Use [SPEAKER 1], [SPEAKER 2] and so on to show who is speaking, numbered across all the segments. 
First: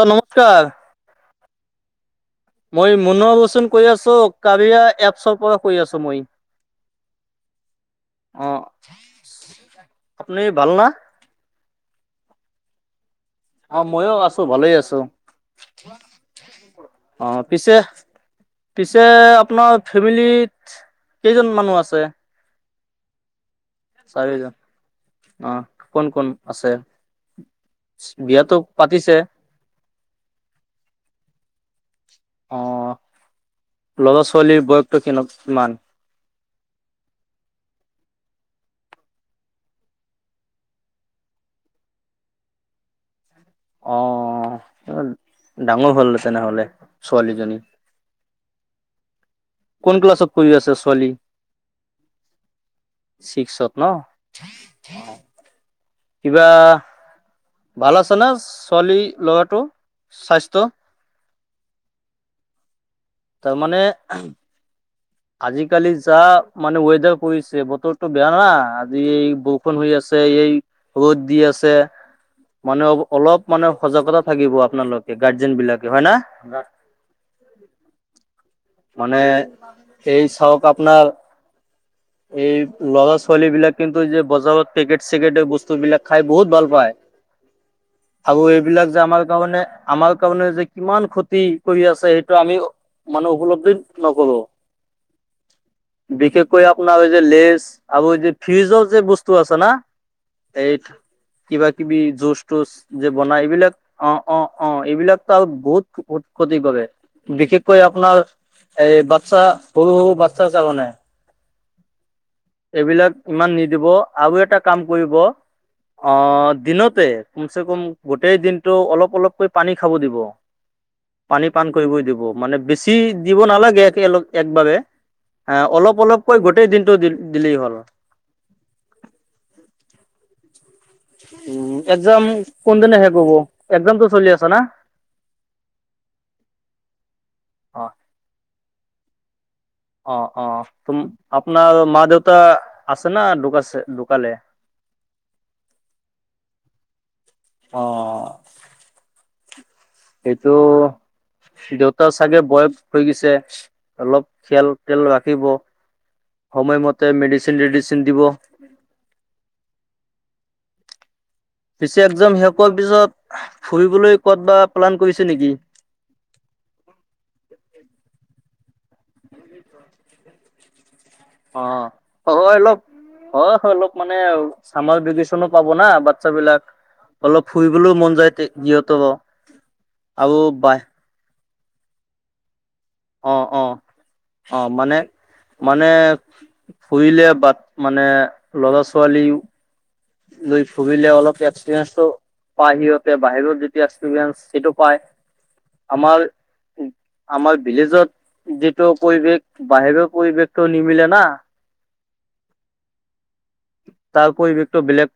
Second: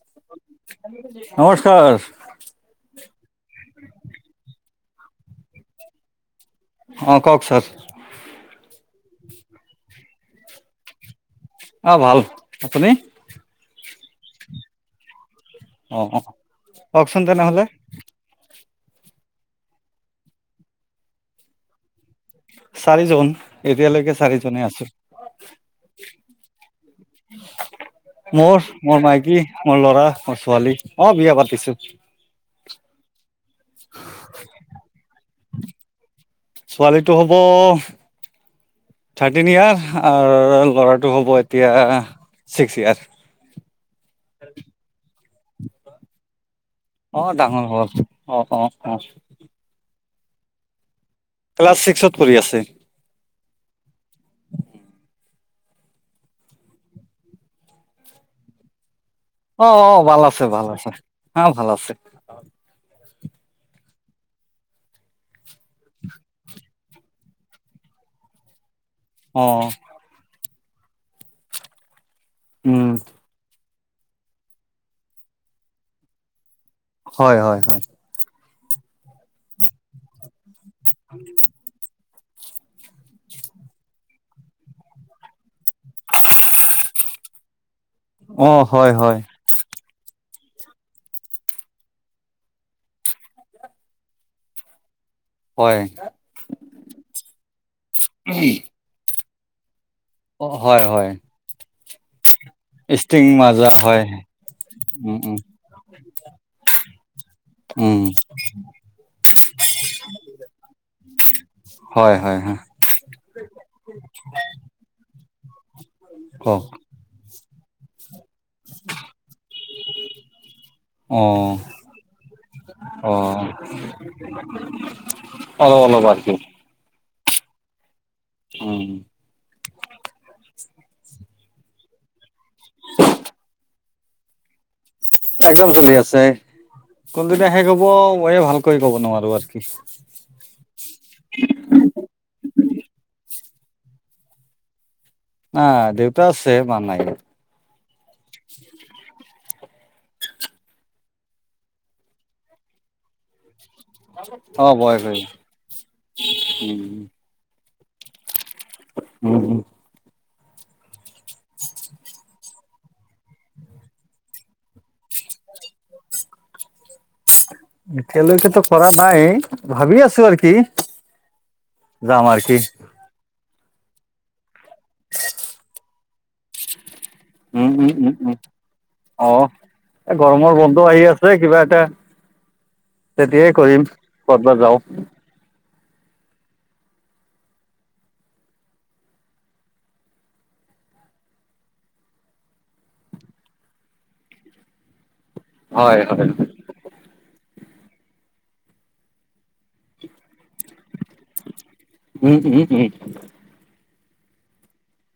[SPEAKER 1] অ নমস্কাৰ।
[SPEAKER 2] নমস্কাৰ।
[SPEAKER 1] মই মনোৱা বচুন কৈ আছো কাৰিয়া এপছৰ পৰা কৈ আছো মই।
[SPEAKER 2] অ কওক ছাৰ।
[SPEAKER 1] অ, আপুনি ভাল না?
[SPEAKER 2] অঁ ভাল, আপুনি?
[SPEAKER 1] অ মইও আছো ভালেই আছো।
[SPEAKER 2] অ অ কওকচোন
[SPEAKER 1] অ
[SPEAKER 2] তেনেহলে
[SPEAKER 1] পিছে পিছে আপোনাৰ ফেমিলিত কেইজন মানুহ আছে?
[SPEAKER 2] চাৰিজন এতিয়ালৈকে চাৰিজনে আছো।
[SPEAKER 1] অঁ কোন কোন আছে? বিয়াতো
[SPEAKER 2] মোৰ মোৰ
[SPEAKER 1] পাতিছে
[SPEAKER 2] মাইকী মোৰ ল'ৰা মোৰ ছোৱালী অঁ বিয়া পাতিছোঁ।
[SPEAKER 1] অঁ ল'ৰা ছোৱালীৰ বয়সতটো কে কিমান?
[SPEAKER 2] ছোৱালীটো হ'ব- থাৰ্টিন ইয়াৰ আৰু ল'ৰাটো হ'ব এতিয়া ছিক্স ইয়েৰ।
[SPEAKER 1] অঁ ডাঙৰ হ'ল তেনেহলে।
[SPEAKER 2] অঁ
[SPEAKER 1] ছোৱালীজনী
[SPEAKER 2] ডাঙৰ হ'ল অঁ অঁ অঁ।
[SPEAKER 1] কোন ক্লাছত পঢ়ি আছে ছোৱালী।
[SPEAKER 2] ক্লাছ ছিষ্কত পঢ়ি আছে।
[SPEAKER 1] ছিক্সত ন অঁ। কিবা ভাল আছে ন ছোৱালী লগত।
[SPEAKER 2] অঁ অঁ ভাল আছে ভাল আছে হা ভাল আছে।
[SPEAKER 1] তাৰ মানে আহো- আজিকালি যা মানে ৱেদাৰ পৰিছে বতৰটো বেয়া না। যি এই
[SPEAKER 2] অ
[SPEAKER 1] বৰষুণ হৈ আছে এই ৰ'দ দি আছে
[SPEAKER 2] উম
[SPEAKER 1] মানে অঁ অলপ। মানে সজাগতা থাকিব আপোনালোকে গাৰ্জেন বিলাকে হয়ঁ না।
[SPEAKER 2] হয়ঁ হয়ঁ হয়ঁ।
[SPEAKER 1] মানে সেই চাহক আপোনাৰ- এই ল'ৰা ছোৱালী বিলাক কিন্তু যে বজাৰত পেকেট চেকেট এই বস্তু বিলাক খাই বহুত ভাল পায়। আৰু
[SPEAKER 2] অ
[SPEAKER 1] এইবিলাক
[SPEAKER 2] হয়
[SPEAKER 1] যে
[SPEAKER 2] হয়
[SPEAKER 1] আমাৰ কাৰণে- আমাৰ কাৰণে যে কিমান ক্ষতি কৰি আছে সেইটো আমি মানে উপলব্ধ- হিত নকৰোঁ।
[SPEAKER 2] হয়
[SPEAKER 1] বিশেষকৈ আপোনাৰ এই যে লেজ আৰু যে ফ্ৰিজৰ যে বস্তু আছে না।
[SPEAKER 2] অ হয়
[SPEAKER 1] এইট
[SPEAKER 2] হয়
[SPEAKER 1] কিবা কিবি জোশ- তোছ যে
[SPEAKER 2] ষ্টিং
[SPEAKER 1] বনাই
[SPEAKER 2] মাজা
[SPEAKER 1] এইবিলাক
[SPEAKER 2] হয়
[SPEAKER 1] অঁ, অঁ, অঁ,
[SPEAKER 2] উম
[SPEAKER 1] এইবিলাকতো
[SPEAKER 2] উম
[SPEAKER 1] আৰু বহুত ক্ষতি কৰে। বিশেষকৈ
[SPEAKER 2] উম
[SPEAKER 1] আপোনাৰ- এই বচছা সৰু সৰু বাচছাৰ কাৰণে-
[SPEAKER 2] হয়ঁ হয়ঁ হয়ঁ!
[SPEAKER 1] এইবিলাক ইমান নিদিব আৰু এটা কাম কৰিব অঁ
[SPEAKER 2] কওক
[SPEAKER 1] দিনতে- কমচে কম গোটেই দিনটো অলপ অলপকৈ পানী খাব দিব।
[SPEAKER 2] অ
[SPEAKER 1] পানী পান কৰিবই দিব মানে বেছি
[SPEAKER 2] অ
[SPEAKER 1] দিব নালাগে। এক একবাবে- এ অলপ অলপকৈ গোটেই দিনটো দিলেই হ'ল।
[SPEAKER 2] উমঁ'!
[SPEAKER 1] উমঁ একজাম কোনদিনা হেখ হ'ব একজামটো চলি আছা না-
[SPEAKER 2] একজাম চলি আছে। কোনদিনা শেষ হ'ব
[SPEAKER 1] অ',
[SPEAKER 2] ময়ে ভালকৈ কব নোৱাৰো আৰু কি?
[SPEAKER 1] অঁ অঁ তুম আপোনাৰ মা দেউতা আছে না ধোকাইছে ধোকালে। [inaudible]
[SPEAKER 2] অঁ দেউতা আছে মা নাই।
[SPEAKER 1] অঁ অঁ অঁ - এইটো দেউতা চাগে বয়স হৈ গৈছে। অলপ
[SPEAKER 2] অ
[SPEAKER 1] খয়েল তেয়াল
[SPEAKER 2] বয়স হৈ
[SPEAKER 1] ৰাখিব। সময়মতে মেডিচিন ডিচিন দিব।
[SPEAKER 2] উমঁ' উমঁ!
[SPEAKER 1] পিছে একজাম শেষৰ পিছত ফুৰিবলৈ কত বা প্লান কৰিছে নেকি!
[SPEAKER 2] এতিয়ালৈকেতো কৰা নাই। ভাবি আছো আৰু কি?
[SPEAKER 1] অ'অ,
[SPEAKER 2] যাম আৰু কি
[SPEAKER 1] অলপ- হয়, হয়। অলপ মানে ছামাৰ ভেকেচনো পাব না বাচ্ছা বিলাক।
[SPEAKER 2] উম, উম, উম, উম,
[SPEAKER 1] সিহঁতৰো
[SPEAKER 2] অ'এ,
[SPEAKER 1] আৰু
[SPEAKER 2] গৰমৰ
[SPEAKER 1] বাই
[SPEAKER 2] বন্ধ আহি আছ অই, কিবা এটা
[SPEAKER 1] অ',
[SPEAKER 2] তেতিয়াই
[SPEAKER 1] অ'।
[SPEAKER 2] কৰিম ক'তবা
[SPEAKER 1] অ
[SPEAKER 2] যাও।
[SPEAKER 1] মানে মানে, ফুৰিলে বাট মানে লৰা-ছোৱালীও [unintelligible] অলপ এক্সপৰিয়েঞ্চটো পায়, সিহঁতে বাহিৰৰ যেতিয়া এক্সপিৰিয়েঞ্চ সেইটো পায়।
[SPEAKER 2] হয় হয়
[SPEAKER 1] আমাৰ-আমাৰ ভিলেজত যিটো পৰিৱেশ, বাহিৰৰ পৰিৱেশ টো নিমিলে না,
[SPEAKER 2] উম উম উম
[SPEAKER 1] তাৰ পৰিবেশটো বেলেগ।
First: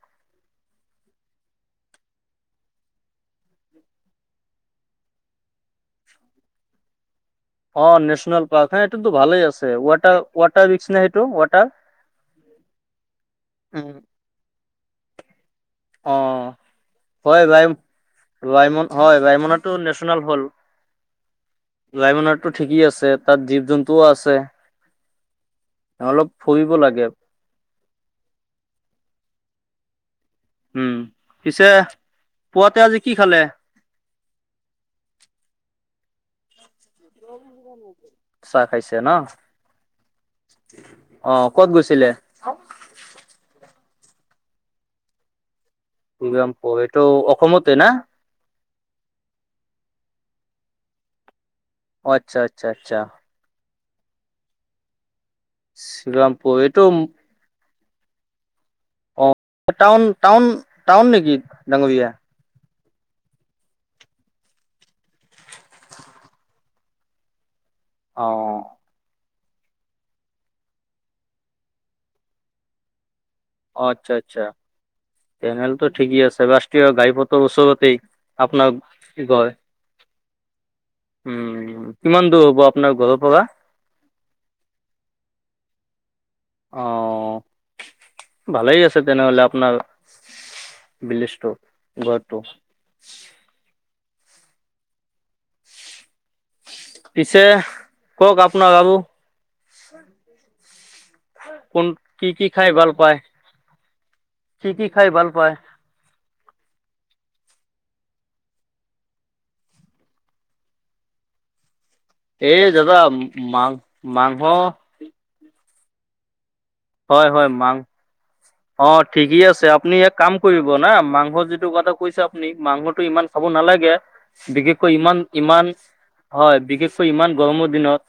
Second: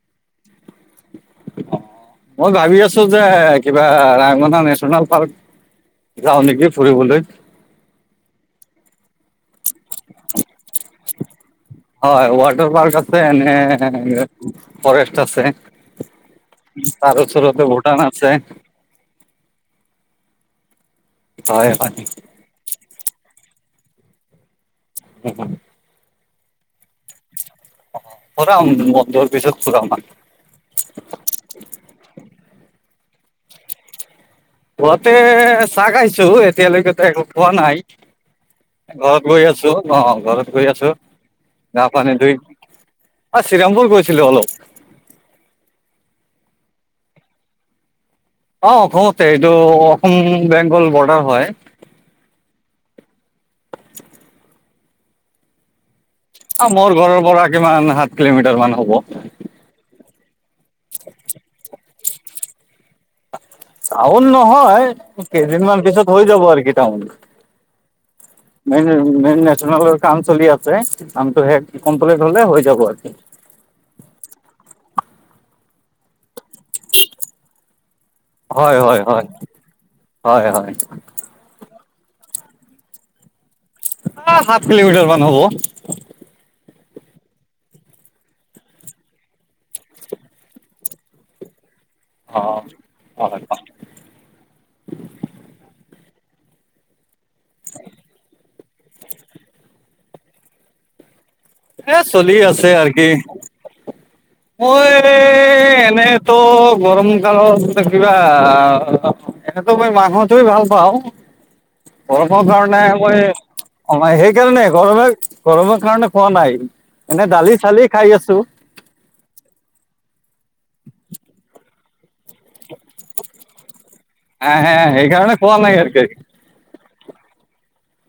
[SPEAKER 2] মই ভাবি আছো যে, কিবা ৰাঙনা নেচনেল পাৰ্ক যাওঁ নেকি, ফুৰিবলৈ।
[SPEAKER 1] অ'নেচনেল পাৰ্ক হে এইটোতো ভালে আছে। ৱাটা-ৱাটাৰ ৰিক্স নে, সেইটো ৱাটাৰ
[SPEAKER 2] হয়, ৱাটাৰ পাৰ্ক আছে
[SPEAKER 1] উম।
[SPEAKER 2] নে, ফৰেষ্ট আছে।
[SPEAKER 1] অ
[SPEAKER 2] তাৰ
[SPEAKER 1] হয় ভাই
[SPEAKER 2] ওচৰতে ভূটান আছে।
[SPEAKER 1] ৰাইমন হয়, ৰাইমনৰটো নেচনেল হ'ল
[SPEAKER 2] হয় হয়
[SPEAKER 1] ৰাইমনত টো ঠিকেই আছে, তাত জীৱ-জন্তুও আছে।
[SPEAKER 2] [unintelligible]
[SPEAKER 1] অ'অলপ ফুৰিব লাগে।
[SPEAKER 2] অ' ফুৰাম বন্ধৰ পিছত ফুৰাম
[SPEAKER 1] উম, পিছে পুৱাতে আজি কি খালে?
[SPEAKER 2] পোৱাতে চাহ খাইছো, এতিয়ালৈকে। তে একো খোৱা নাই,
[SPEAKER 1] চাহ খাইছে ন?
[SPEAKER 2] ঘৰত গৈ আছো অ' ঘৰত গৈ আছো।
[SPEAKER 1] অ' ক'ত
[SPEAKER 2] গা
[SPEAKER 1] গৈছিলে?
[SPEAKER 2] পানী ধুই অ' শ্ৰীৰামপুৰ গৈছিলোঁ, অলপ।
[SPEAKER 1] [unintelligible] এইটো অসমতে না?
[SPEAKER 2] অ' অসমতে, এইটো অসম বেংগল বৰ্ডাৰ হয়।
[SPEAKER 1] অ'আচ্ছা, আচ্ছা, আচ্ছা। শ্ৰীৰামপুৰ
[SPEAKER 2] অ'
[SPEAKER 1] এইটো
[SPEAKER 2] মোৰ ঘৰৰ পৰা কিমান সাত কিলোমিটাৰ মান হ'ব।
[SPEAKER 1] অ' টাউন-টাউন-টাউন নেকি ডাঙৰীয়া?
[SPEAKER 2] টাউন নহয়, একেইদিনমান পিছত হৈ যাব আৰকি টাউন।
[SPEAKER 1] অ',
[SPEAKER 2] মেইন, মেইন নেচনেলৰ কাম চলি আছে কামটো শেষ কমপ্লিট হ'লে হৈ যাব আৰ
[SPEAKER 1] অ'আচ্ছা, আচ্ছা তেনেহ'লটো ঠিকেই আছে ৰাছ ট্ৰীয় ঘাইপথৰ ওচৰতেই আপোনাৰ
[SPEAKER 2] হয় হয় হয়
[SPEAKER 1] গয়।
[SPEAKER 2] হয় হয়
[SPEAKER 1] উম, কিমান দূৰ হ'ব আপোনাৰ ঘৰৰ পৰা?
[SPEAKER 2] আ, হাত কিলোমিটাৰমান হ'ব।
[SPEAKER 1] অ', ভালেই আছে তেনেহ'লে আপনাৰ ভিলেচটো, ঘৰটো।
[SPEAKER 2] [unintelligible]
[SPEAKER 1] পিছে, কওক আপোনাৰ আৰু? কোন
[SPEAKER 2] এ,
[SPEAKER 1] কি
[SPEAKER 2] চলি
[SPEAKER 1] কি
[SPEAKER 2] আছে
[SPEAKER 1] খাই ভাল
[SPEAKER 2] আৰকি
[SPEAKER 1] পায়? কি কি খাই
[SPEAKER 2] মই
[SPEAKER 1] ভাল পায়?
[SPEAKER 2] এনে তো গৰম কালত [unintelligible] কিবা এনেতো মই মাংসটোই ভাল পাওঁ। গৰমৰ
[SPEAKER 1] এই
[SPEAKER 2] কাৰণে
[SPEAKER 1] দাদা
[SPEAKER 2] মই
[SPEAKER 1] মাং
[SPEAKER 2] কমাই
[SPEAKER 1] মাংস
[SPEAKER 2] সেইকাৰণে [unintelligible] গৰমৰ কাৰণে খোৱা নাই। এনে
[SPEAKER 1] হয়, হয়,
[SPEAKER 2] দালি
[SPEAKER 1] মাং
[SPEAKER 2] চালি খাই আছো
[SPEAKER 1] অ' ঠিকেই আছে আপুনি এ কাম কৰিব না মাংস যিটো কথা কৈছে। মাংসটো ইমান খাব নালাগে
[SPEAKER 2] আহ হে
[SPEAKER 1] বিশেষকৈ ইমান
[SPEAKER 2] সেইকাৰণে খোৱা
[SPEAKER 1] ইমান।
[SPEAKER 2] নাই আৰু কি
[SPEAKER 1] হয় বিশেষ ইমান গৰমৰ দিনত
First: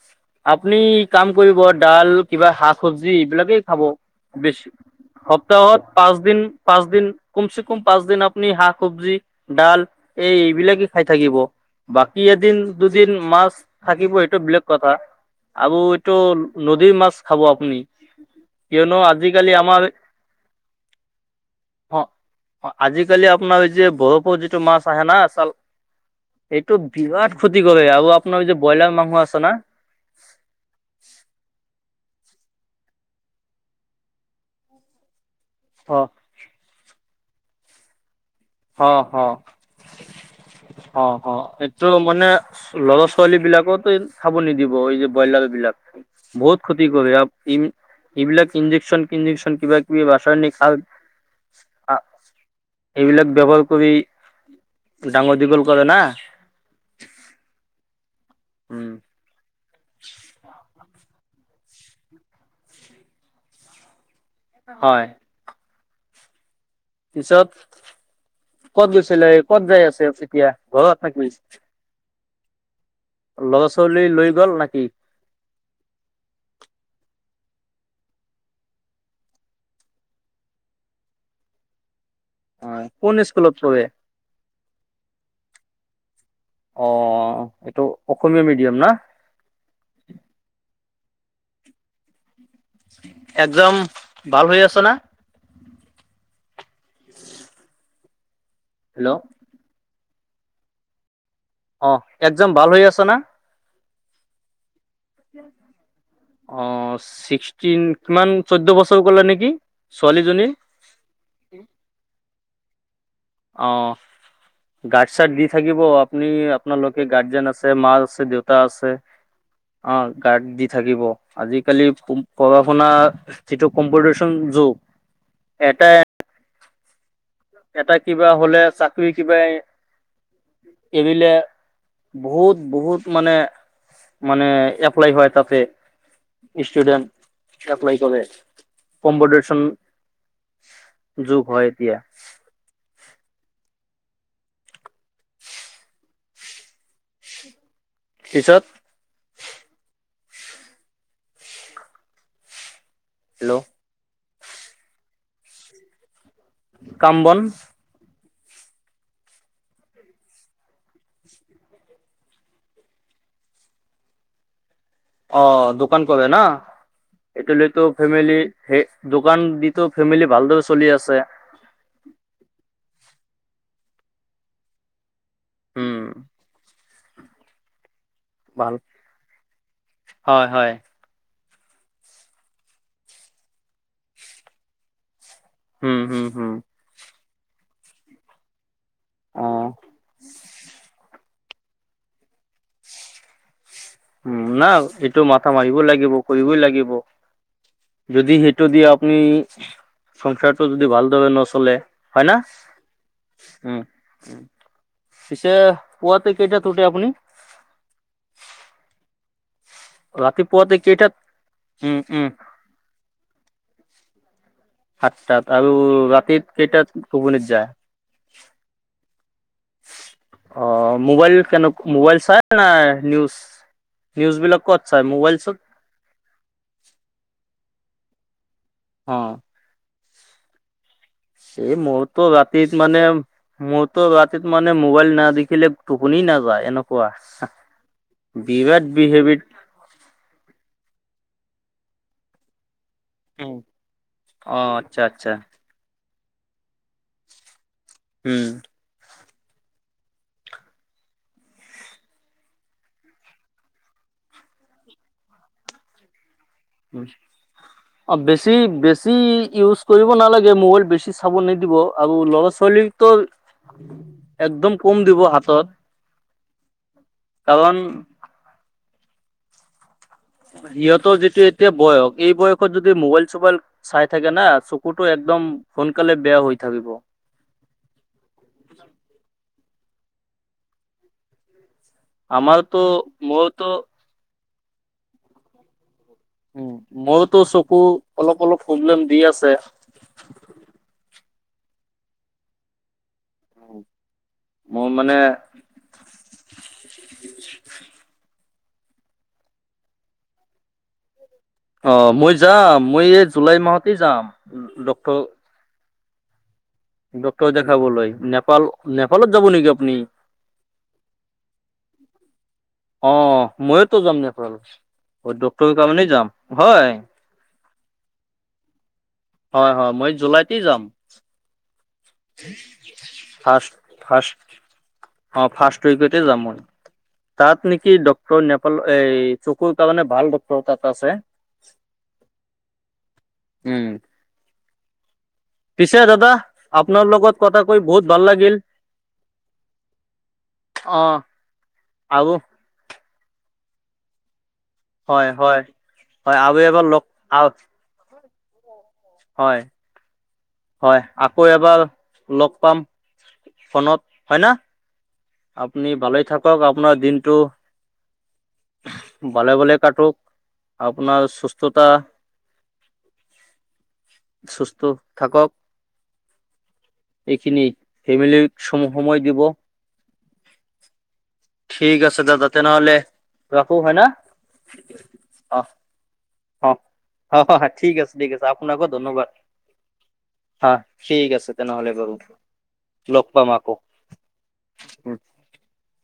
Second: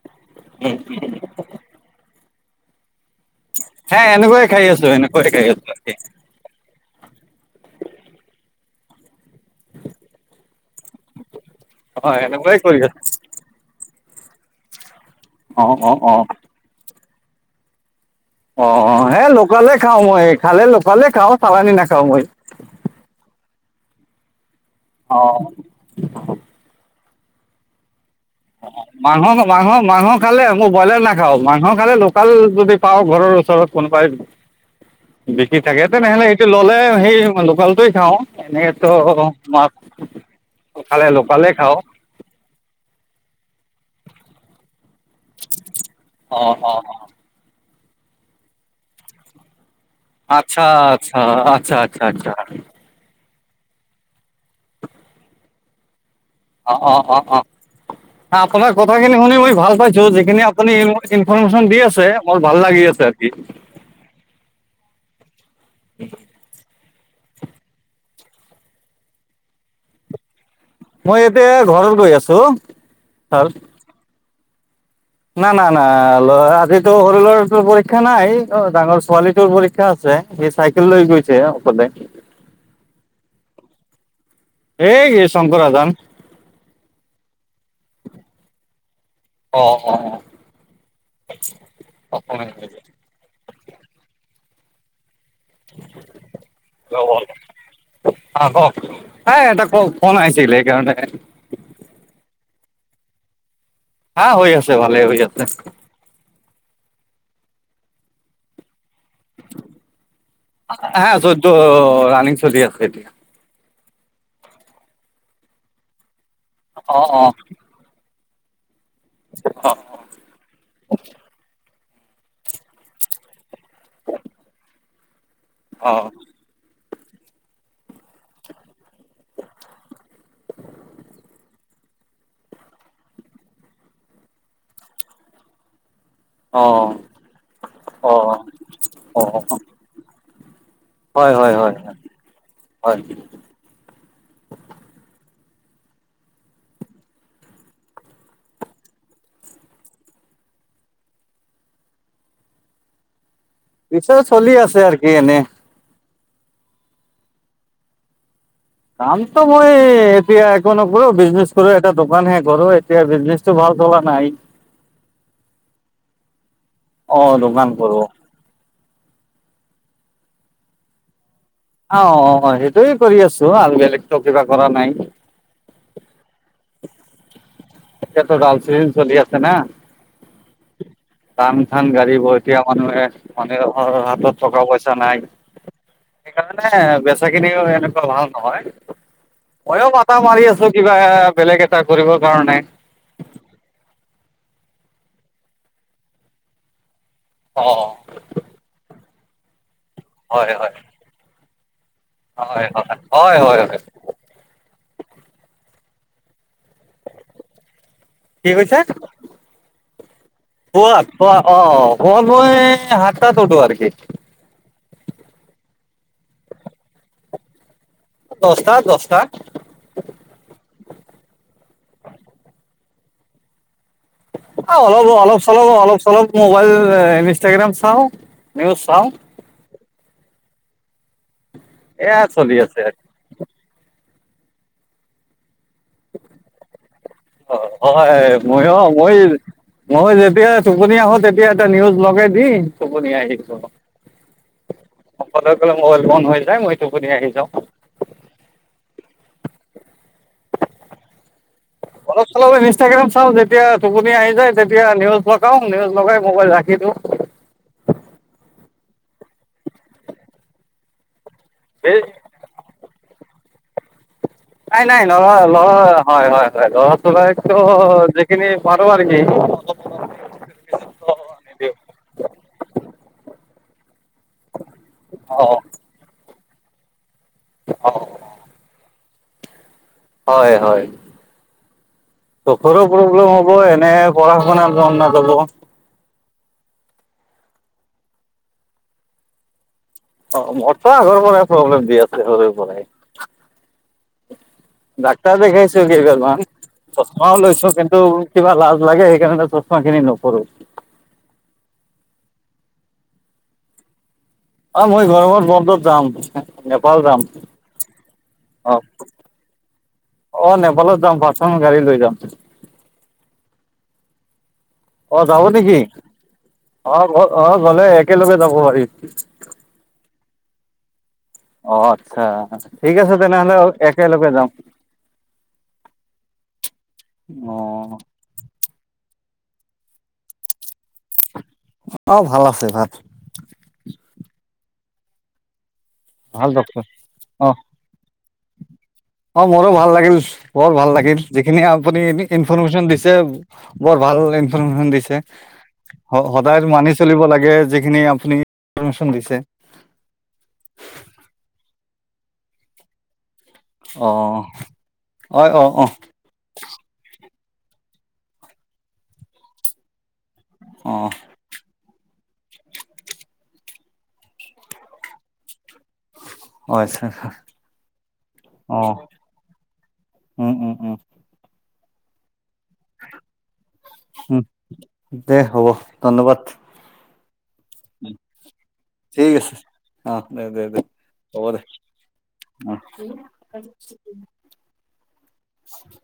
[SPEAKER 1] আপুনি। কাম কৰিব ডাল কিবা শাক চবজি এইবিলাকে। খাব
[SPEAKER 2] হে এনেকুৱাই খাই
[SPEAKER 1] বেছি
[SPEAKER 2] আছো এনেকুৱাই খাই আছো
[SPEAKER 1] সপ্তাহত পাঁচ দিন। পাঁচ দিন কমচে কম পাঁচ দিন আপুনি শাক চবজি ডাল। এই এইবিলাকে খাই থাকিব।
[SPEAKER 2] হয়
[SPEAKER 1] বাকী এদিন
[SPEAKER 2] এনেকুৱাই কৰি আছো
[SPEAKER 1] দুদিন মাছ থাকিব এইটো বেলেগ কথা
[SPEAKER 2] অ
[SPEAKER 1] আৰু
[SPEAKER 2] অ অ
[SPEAKER 1] এইটো। নদীৰ মাছ খাব আপুনি।
[SPEAKER 2] অ অ
[SPEAKER 1] কিয়নো
[SPEAKER 2] এ
[SPEAKER 1] আজিকালি
[SPEAKER 2] লোকেলেই
[SPEAKER 1] আমাৰ
[SPEAKER 2] খাওঁ মই খালে লোকেলেই খাওঁ চালানী নাখাওঁ মই।
[SPEAKER 1] অ আজিকালি আপোনাৰ যে বৰফৰ যিটো মাছ আহে না
[SPEAKER 2] অ
[SPEAKER 1] চাল। এইটো বিৰাট ক্ষতি কৰে আৰু। আপোনাৰ যে ব্ৰইলাৰ
[SPEAKER 2] অ মাংস
[SPEAKER 1] আছে না
[SPEAKER 2] মাংস-। মাংস খালে মই ব্ৰইলাৰ নাখাওঁ মাংস খালে লোকেল যদি পাওঁ ঘৰৰ ওচৰত কোনোবাই। বিকি থাকে
[SPEAKER 1] অ
[SPEAKER 2] তেনেহলে সেইটো ল'লে সেই লোকালটোৱে খাওঁ।
[SPEAKER 1] অ
[SPEAKER 2] এনেইটো
[SPEAKER 1] অ
[SPEAKER 2] মাছ
[SPEAKER 1] অ
[SPEAKER 2] খালে
[SPEAKER 1] অ
[SPEAKER 2] লোকালে খাওঁ।
[SPEAKER 1] এইটো মানে ল'ৰা -ছোৱালী বিলাকত খাব নিদিব এই যে। ব্ৰইলাৰ বিলাক
[SPEAKER 2] অ
[SPEAKER 1] বহুত
[SPEAKER 2] অ অ
[SPEAKER 1] ক্ষতি কৰে এইবিলাক ইনজেকচন ছিনজেকচন কিবা। কিবি ৰাসায়নিক
[SPEAKER 2] আচ্ছা
[SPEAKER 1] সাৰ
[SPEAKER 2] আচ্ছা আচ্ছা আচ্ছা আচ্ছা।
[SPEAKER 1] এইবিলাক ব্যৱহাৰ কৰি ডাঙৰ দীঘল কৰে না।
[SPEAKER 2] অ অ অ অ আপোনাৰ
[SPEAKER 1] উম
[SPEAKER 2] কথাখিনি শুনি মই ভাল পাইছো যিখিনি আপুনি। ইনফৰমেশ্যন দি আছে মোৰ ভাল লাগি আছে আজি।
[SPEAKER 1] হয়।
[SPEAKER 2] [inaudible]
[SPEAKER 1] পিছত ক'ত গৈছিলে ক'ত যাই আছে। এতিয়া ঘৰত
[SPEAKER 2] মই
[SPEAKER 1] থাকি
[SPEAKER 2] এতিয়া ঘৰত গৈ আছোঁ ছাৰ
[SPEAKER 1] ল'ৰা ছোৱালী লৈ গল না কি।
[SPEAKER 2] না না ল'ৰা আজিতো সৰু ল'ৰাটোৰ পৰীক্ষা নাই অ ডাঙৰ ছোৱালীটোৰ পৰীক্ষা আছে। চাইকেল লৈ গৈছে অকলে।
[SPEAKER 1] অ কোন স্কুলত পঢ়ে।
[SPEAKER 2] এই [unintelligible]
[SPEAKER 1] অ', এইটো অসমীয়া মিডিয়াম না?
[SPEAKER 2] অ', অ', অ', অসমীয়া মিডিয়াম।
[SPEAKER 1] এক্সজাম ভাল হৈ আছে না?
[SPEAKER 2] [unintelligible] অ', কক?
[SPEAKER 1] হেল্ল'?
[SPEAKER 2] এ এটা কওক, ফোন আহিছিলে সেইকাৰণে।
[SPEAKER 1] অ', এক্সজাম ভাল হৈ আছে না?
[SPEAKER 2] হা হৈ আছে, ভালে হৈ আছে।
[SPEAKER 1] অ', ছিক্সটিন কিমান চৈধ্য বছৰ ক'লে নেকি, ছোৱালীজনীৰ।
[SPEAKER 2] হা, চৈধ্য ৰানিং চলি আছে এতিয়া।
[SPEAKER 1] অ', গাৰ্ড-চাৰ্ড দি থাকিব, আপুনি আপোনালোকে
[SPEAKER 2] অঁ অঁ
[SPEAKER 1] গাৰ্জেন আছে মা আছে দেউত। তা আছে, অ', গাৰ্ড দি থাকিব, আজি। কালি পঢ়া শুনা যিটো কম্পিটিচন যুগ, এটা।
[SPEAKER 2] অঁ
[SPEAKER 1] এটা কিবা হ'লে চাকৰি কিবাই এৰিলে। বহুত-বহুত, মানে, মানে এপ্লাই হয় তাতে।
[SPEAKER 2] অঁ
[SPEAKER 1] ষ্টুডেণ্ট এপ্লাই কৰে,
[SPEAKER 2] অঁ অঁ অঁ
[SPEAKER 1] কম্পিউটেচন।
[SPEAKER 2] হয়, হয়, হয়, হয়।
[SPEAKER 1] পিছত। হেল্লো'?
[SPEAKER 2] পিছত চলি আছে, আৰ কি এনে।
[SPEAKER 1] কাম বন।
[SPEAKER 2] কামটো মইয়ে এতিয়া একো নকৰোঁ, বিজনেছ কৰোঁ, এটা দোকান হে কৰোঁ, এতিয়া বিজনেছ। টো ভাল চলা নাই।
[SPEAKER 1] অ', দোকান কৰে না,
[SPEAKER 2] অ
[SPEAKER 1] এইটো
[SPEAKER 2] দোকান
[SPEAKER 1] লৈতো
[SPEAKER 2] কৰো
[SPEAKER 1] ফেমিলি। সেই দোকান দিতো ফেমিলি ভালদৰে চলি আছে।
[SPEAKER 2] আও, অ', হয় সেইটোয়ে কৰি আছোঁ, আও বেলেগতো কিবা কৰা নাই।
[SPEAKER 1] উম।
[SPEAKER 2] এতিয়াতো
[SPEAKER 1] ভাল
[SPEAKER 2] ডাল-ছিজেন চলি আছে না।
[SPEAKER 1] হয় হয়
[SPEAKER 2] ধান চান গাড়ীব এতিয়া মানুহে, মানে হাতত টকা পইচা নাই।
[SPEAKER 1] উম হুম হুম
[SPEAKER 2] সেইকাৰণে বেছা খিনিও এনেকুৱা ভাল নহয়।
[SPEAKER 1] অ
[SPEAKER 2] মইয়ো মাথা মাৰি আছো, কিবা এ বেলেগ এটা কৰিব কাৰণে।
[SPEAKER 1] উম, না এইটো মাথা মাৰিব লাগিব, কৰিবই লাগিব,
[SPEAKER 2] অ
[SPEAKER 1] যদি সি। টো, যদি আপুনি
[SPEAKER 2] হয়
[SPEAKER 1] সংসাৰটো
[SPEAKER 2] হয়
[SPEAKER 1] যদি ভালদৰে নচলে। হয় না,
[SPEAKER 2] হয় হয় হয় হয়
[SPEAKER 1] উম, উম। পিছে পুৱাতে কেইটাত উঠে আপুনি?
[SPEAKER 2] কি কৈছে?
[SPEAKER 1] ৰাতি।
[SPEAKER 2] পুৱাত পুৱাত অ', পুৱাত মই সাতটাত উঠোঁ আৰু কি।
[SPEAKER 1] সাতটাত, আৰু ৰাতি কেইটাত টোপনি যাই?
[SPEAKER 2] দস্তাত, দস্তাত।
[SPEAKER 1] অ', মোবাইল কেনেক, মোবাইল চাই নাই', নিউজ? নিউজ বিলাক ক'ত
[SPEAKER 2] অ',
[SPEAKER 1] চাই
[SPEAKER 2] অলপ, অলপ
[SPEAKER 1] মোবাইলছত?
[SPEAKER 2] চলপ, অলপ চলপ, মোবাইল এই ইনষ্টাগ্ৰাম চাওঁ, নিউজ চাওঁ।
[SPEAKER 1] অ' এই
[SPEAKER 2] এয়া
[SPEAKER 1] মোৰতো
[SPEAKER 2] চলি
[SPEAKER 1] ৰাতিত
[SPEAKER 2] আছে
[SPEAKER 1] মানে, মোৰতো ৰাতিত মানে, মোবাইল নাই দেখিলে। টোপনি নাযায় এনকুৱা,
[SPEAKER 2] অ হয় মইয়ো
[SPEAKER 1] বিবাদ
[SPEAKER 2] মই
[SPEAKER 1] বিহেবিত।
[SPEAKER 2] মই যেতিয়া টোপনি আহো, তেতিয়া এটা নিউজ লগাই দি। টোপনি আহি যাওঁ,
[SPEAKER 1] অ' আচ্ছা আচ্ছা
[SPEAKER 2] অকলে, অকলে, মোবাইল বন্ধ হৈ যায়, মই টোপনি আহি যাওঁ।
[SPEAKER 1] উম।
[SPEAKER 2] অলপ চলপ ইনষ্টাগ্ৰাম চাওঁ যেতিয়া টোপনি আহি যায় তেতিয়া নিউজ লগাও নিউজ লগাই মোবাইল ৰাখ।
[SPEAKER 1] উম অ বেছি বেছি ইউজ কৰিব নালাগে মোবাইল বেছি চাব নি। দিব
[SPEAKER 2] দিওঁ
[SPEAKER 1] আৰু ল'ৰা ছোৱালীটো।
[SPEAKER 2] নাই নাই ন ল হয় হয় হয় ল'ৰা ছোৱালীকটো
[SPEAKER 1] কাৰণ
[SPEAKER 2] যিখিনি পাৰোঁ আৰু কি।
[SPEAKER 1] সিহঁতৰ যিটো এতিয়া
[SPEAKER 2] নিদিওঁ
[SPEAKER 1] বয়স এই বয়সত যদি মোবাইল চোবাইল চাই থাকে না চ। কুটো একদম
[SPEAKER 2] অঁ
[SPEAKER 1] সোনকালে বেয়া হৈ থাকিব।
[SPEAKER 2] অ'হ। হয় হয়
[SPEAKER 1] আমাৰতো
[SPEAKER 2] চকুৰো প্ৰব্লেম হ'ব
[SPEAKER 1] মোৰতো
[SPEAKER 2] এনে। পঢ়া শুনাত মন নাযাব।
[SPEAKER 1] উম মোৰটো চকু অলপ অলপ প্ৰব্লেম দি আছে।
[SPEAKER 2] অ মোৰটো আগৰ পৰাই প্ৰব্লেম দি আছে সৰুৰ পৰাই।
[SPEAKER 1] উম।
[SPEAKER 2] ডাক্তৰ দেখাইছ। কেইবাৰমান চশমাও লৈছোঁ, কিন্তু কিবা লাজ লাগে সেইকাৰণে চশমা খিনি নকৰোঁ।
[SPEAKER 1] অ, মই যাম, মই এই জুলাই মাহতে যাম।
[SPEAKER 2] অ, মই
[SPEAKER 1] ডক্তৰ
[SPEAKER 2] গৰমৰ বন্ধত যাম। নেপাল যাম
[SPEAKER 1] ডক্তৰ দেখাবলৈ, নেপাল- নেপালত যাব নেকি আপুনি?
[SPEAKER 2] অ, নেপালত যাম, পাৰ্চনেল গাড়ী লৈ যাম।
[SPEAKER 1] অ, ময়োতো যাম নেপাল।
[SPEAKER 2] অ, যাব
[SPEAKER 1] ডক্তৰৰ
[SPEAKER 2] নেকি?
[SPEAKER 1] কাৰণে যাম হয়
[SPEAKER 2] অ- অ, গলে একেলগে যাব পাৰিম।
[SPEAKER 1] হয়- হয় মই জুলাইতেই যাম।
[SPEAKER 2] অ, আতচ্ছা, ঠিক আছে তেনেহ'লে
[SPEAKER 1] ফাৰ্ষ্ট
[SPEAKER 2] একেলগে
[SPEAKER 1] ফাৰ্ষ্ট
[SPEAKER 2] যাম।
[SPEAKER 1] অ, ফা্ৰ্ষ্ট উইকতে যাম মই,
[SPEAKER 2] অ
[SPEAKER 1] তাত নেকি নেপাল এই চকুৰ কাৰণে ভাল ডক্তৰ তাত আছে।
[SPEAKER 2] অ, ভাল আছে, ভাল।
[SPEAKER 1] উম। পিছে দাদা
[SPEAKER 2] ভাল ডক্তৰ
[SPEAKER 1] আপোনাৰ লগত
[SPEAKER 2] অ
[SPEAKER 1] কথা কৈ বহুত ভাল লাগিল।
[SPEAKER 2] অ, মোৰো ভাল লাগিল। বৰ ভাল
[SPEAKER 1] অ',
[SPEAKER 2] লাগিল। যিখিনি আপুনি
[SPEAKER 1] আৰু
[SPEAKER 2] ইনফৰমেশ্যন দিছে বৰ ভাল ইনফৰমেশ্যন দিছে,
[SPEAKER 1] হয়, হয়, হয় আৰু
[SPEAKER 2] সদায়
[SPEAKER 1] এবাৰ
[SPEAKER 2] মানি
[SPEAKER 1] লগ
[SPEAKER 2] চলিব লাগে। যিখিনি আপুনি ইনফৰমেশ্যন দিছে
[SPEAKER 1] হয়- হয়, আকৌ এবাৰ লগ পাম। ফোনত
[SPEAKER 2] অ
[SPEAKER 1] হয়না।
[SPEAKER 2] অ অ অ
[SPEAKER 1] আপুনি ভালেই থাক হওঁক আপোনাৰ দিনটো। ভালে- ভাল থাকক।
[SPEAKER 2] অ
[SPEAKER 1] আপোনাৰ সুস্থতা, সুস্থ থাকক।
[SPEAKER 2] অ আচ্ছা
[SPEAKER 1] এইখিনিয়েই, ফেমিলি
[SPEAKER 2] অ
[SPEAKER 1] ছম- সময় দিব।
[SPEAKER 2] উম- উম- উম।
[SPEAKER 1] ঠিক আছে দাদা, তেনেহ'লে ৰাখো হয় না?
[SPEAKER 2] উম দে, হ'ব
[SPEAKER 1] অ',
[SPEAKER 2] ধন্যবাদ।
[SPEAKER 1] অ- অ ঠিক আছে, ঠিক আছে, আপোনাকো ধন্যবাদ।
[SPEAKER 2] ঠিক আছে অ দে দে
[SPEAKER 1] হা
[SPEAKER 2] দে
[SPEAKER 1] ঠিক
[SPEAKER 2] হ'ব
[SPEAKER 1] আছে
[SPEAKER 2] দে
[SPEAKER 1] তেনেহ'লে বাৰু। লগ পাম আকৌ।
[SPEAKER 2] উ
[SPEAKER 1] উম।
[SPEAKER 2] [inaudible]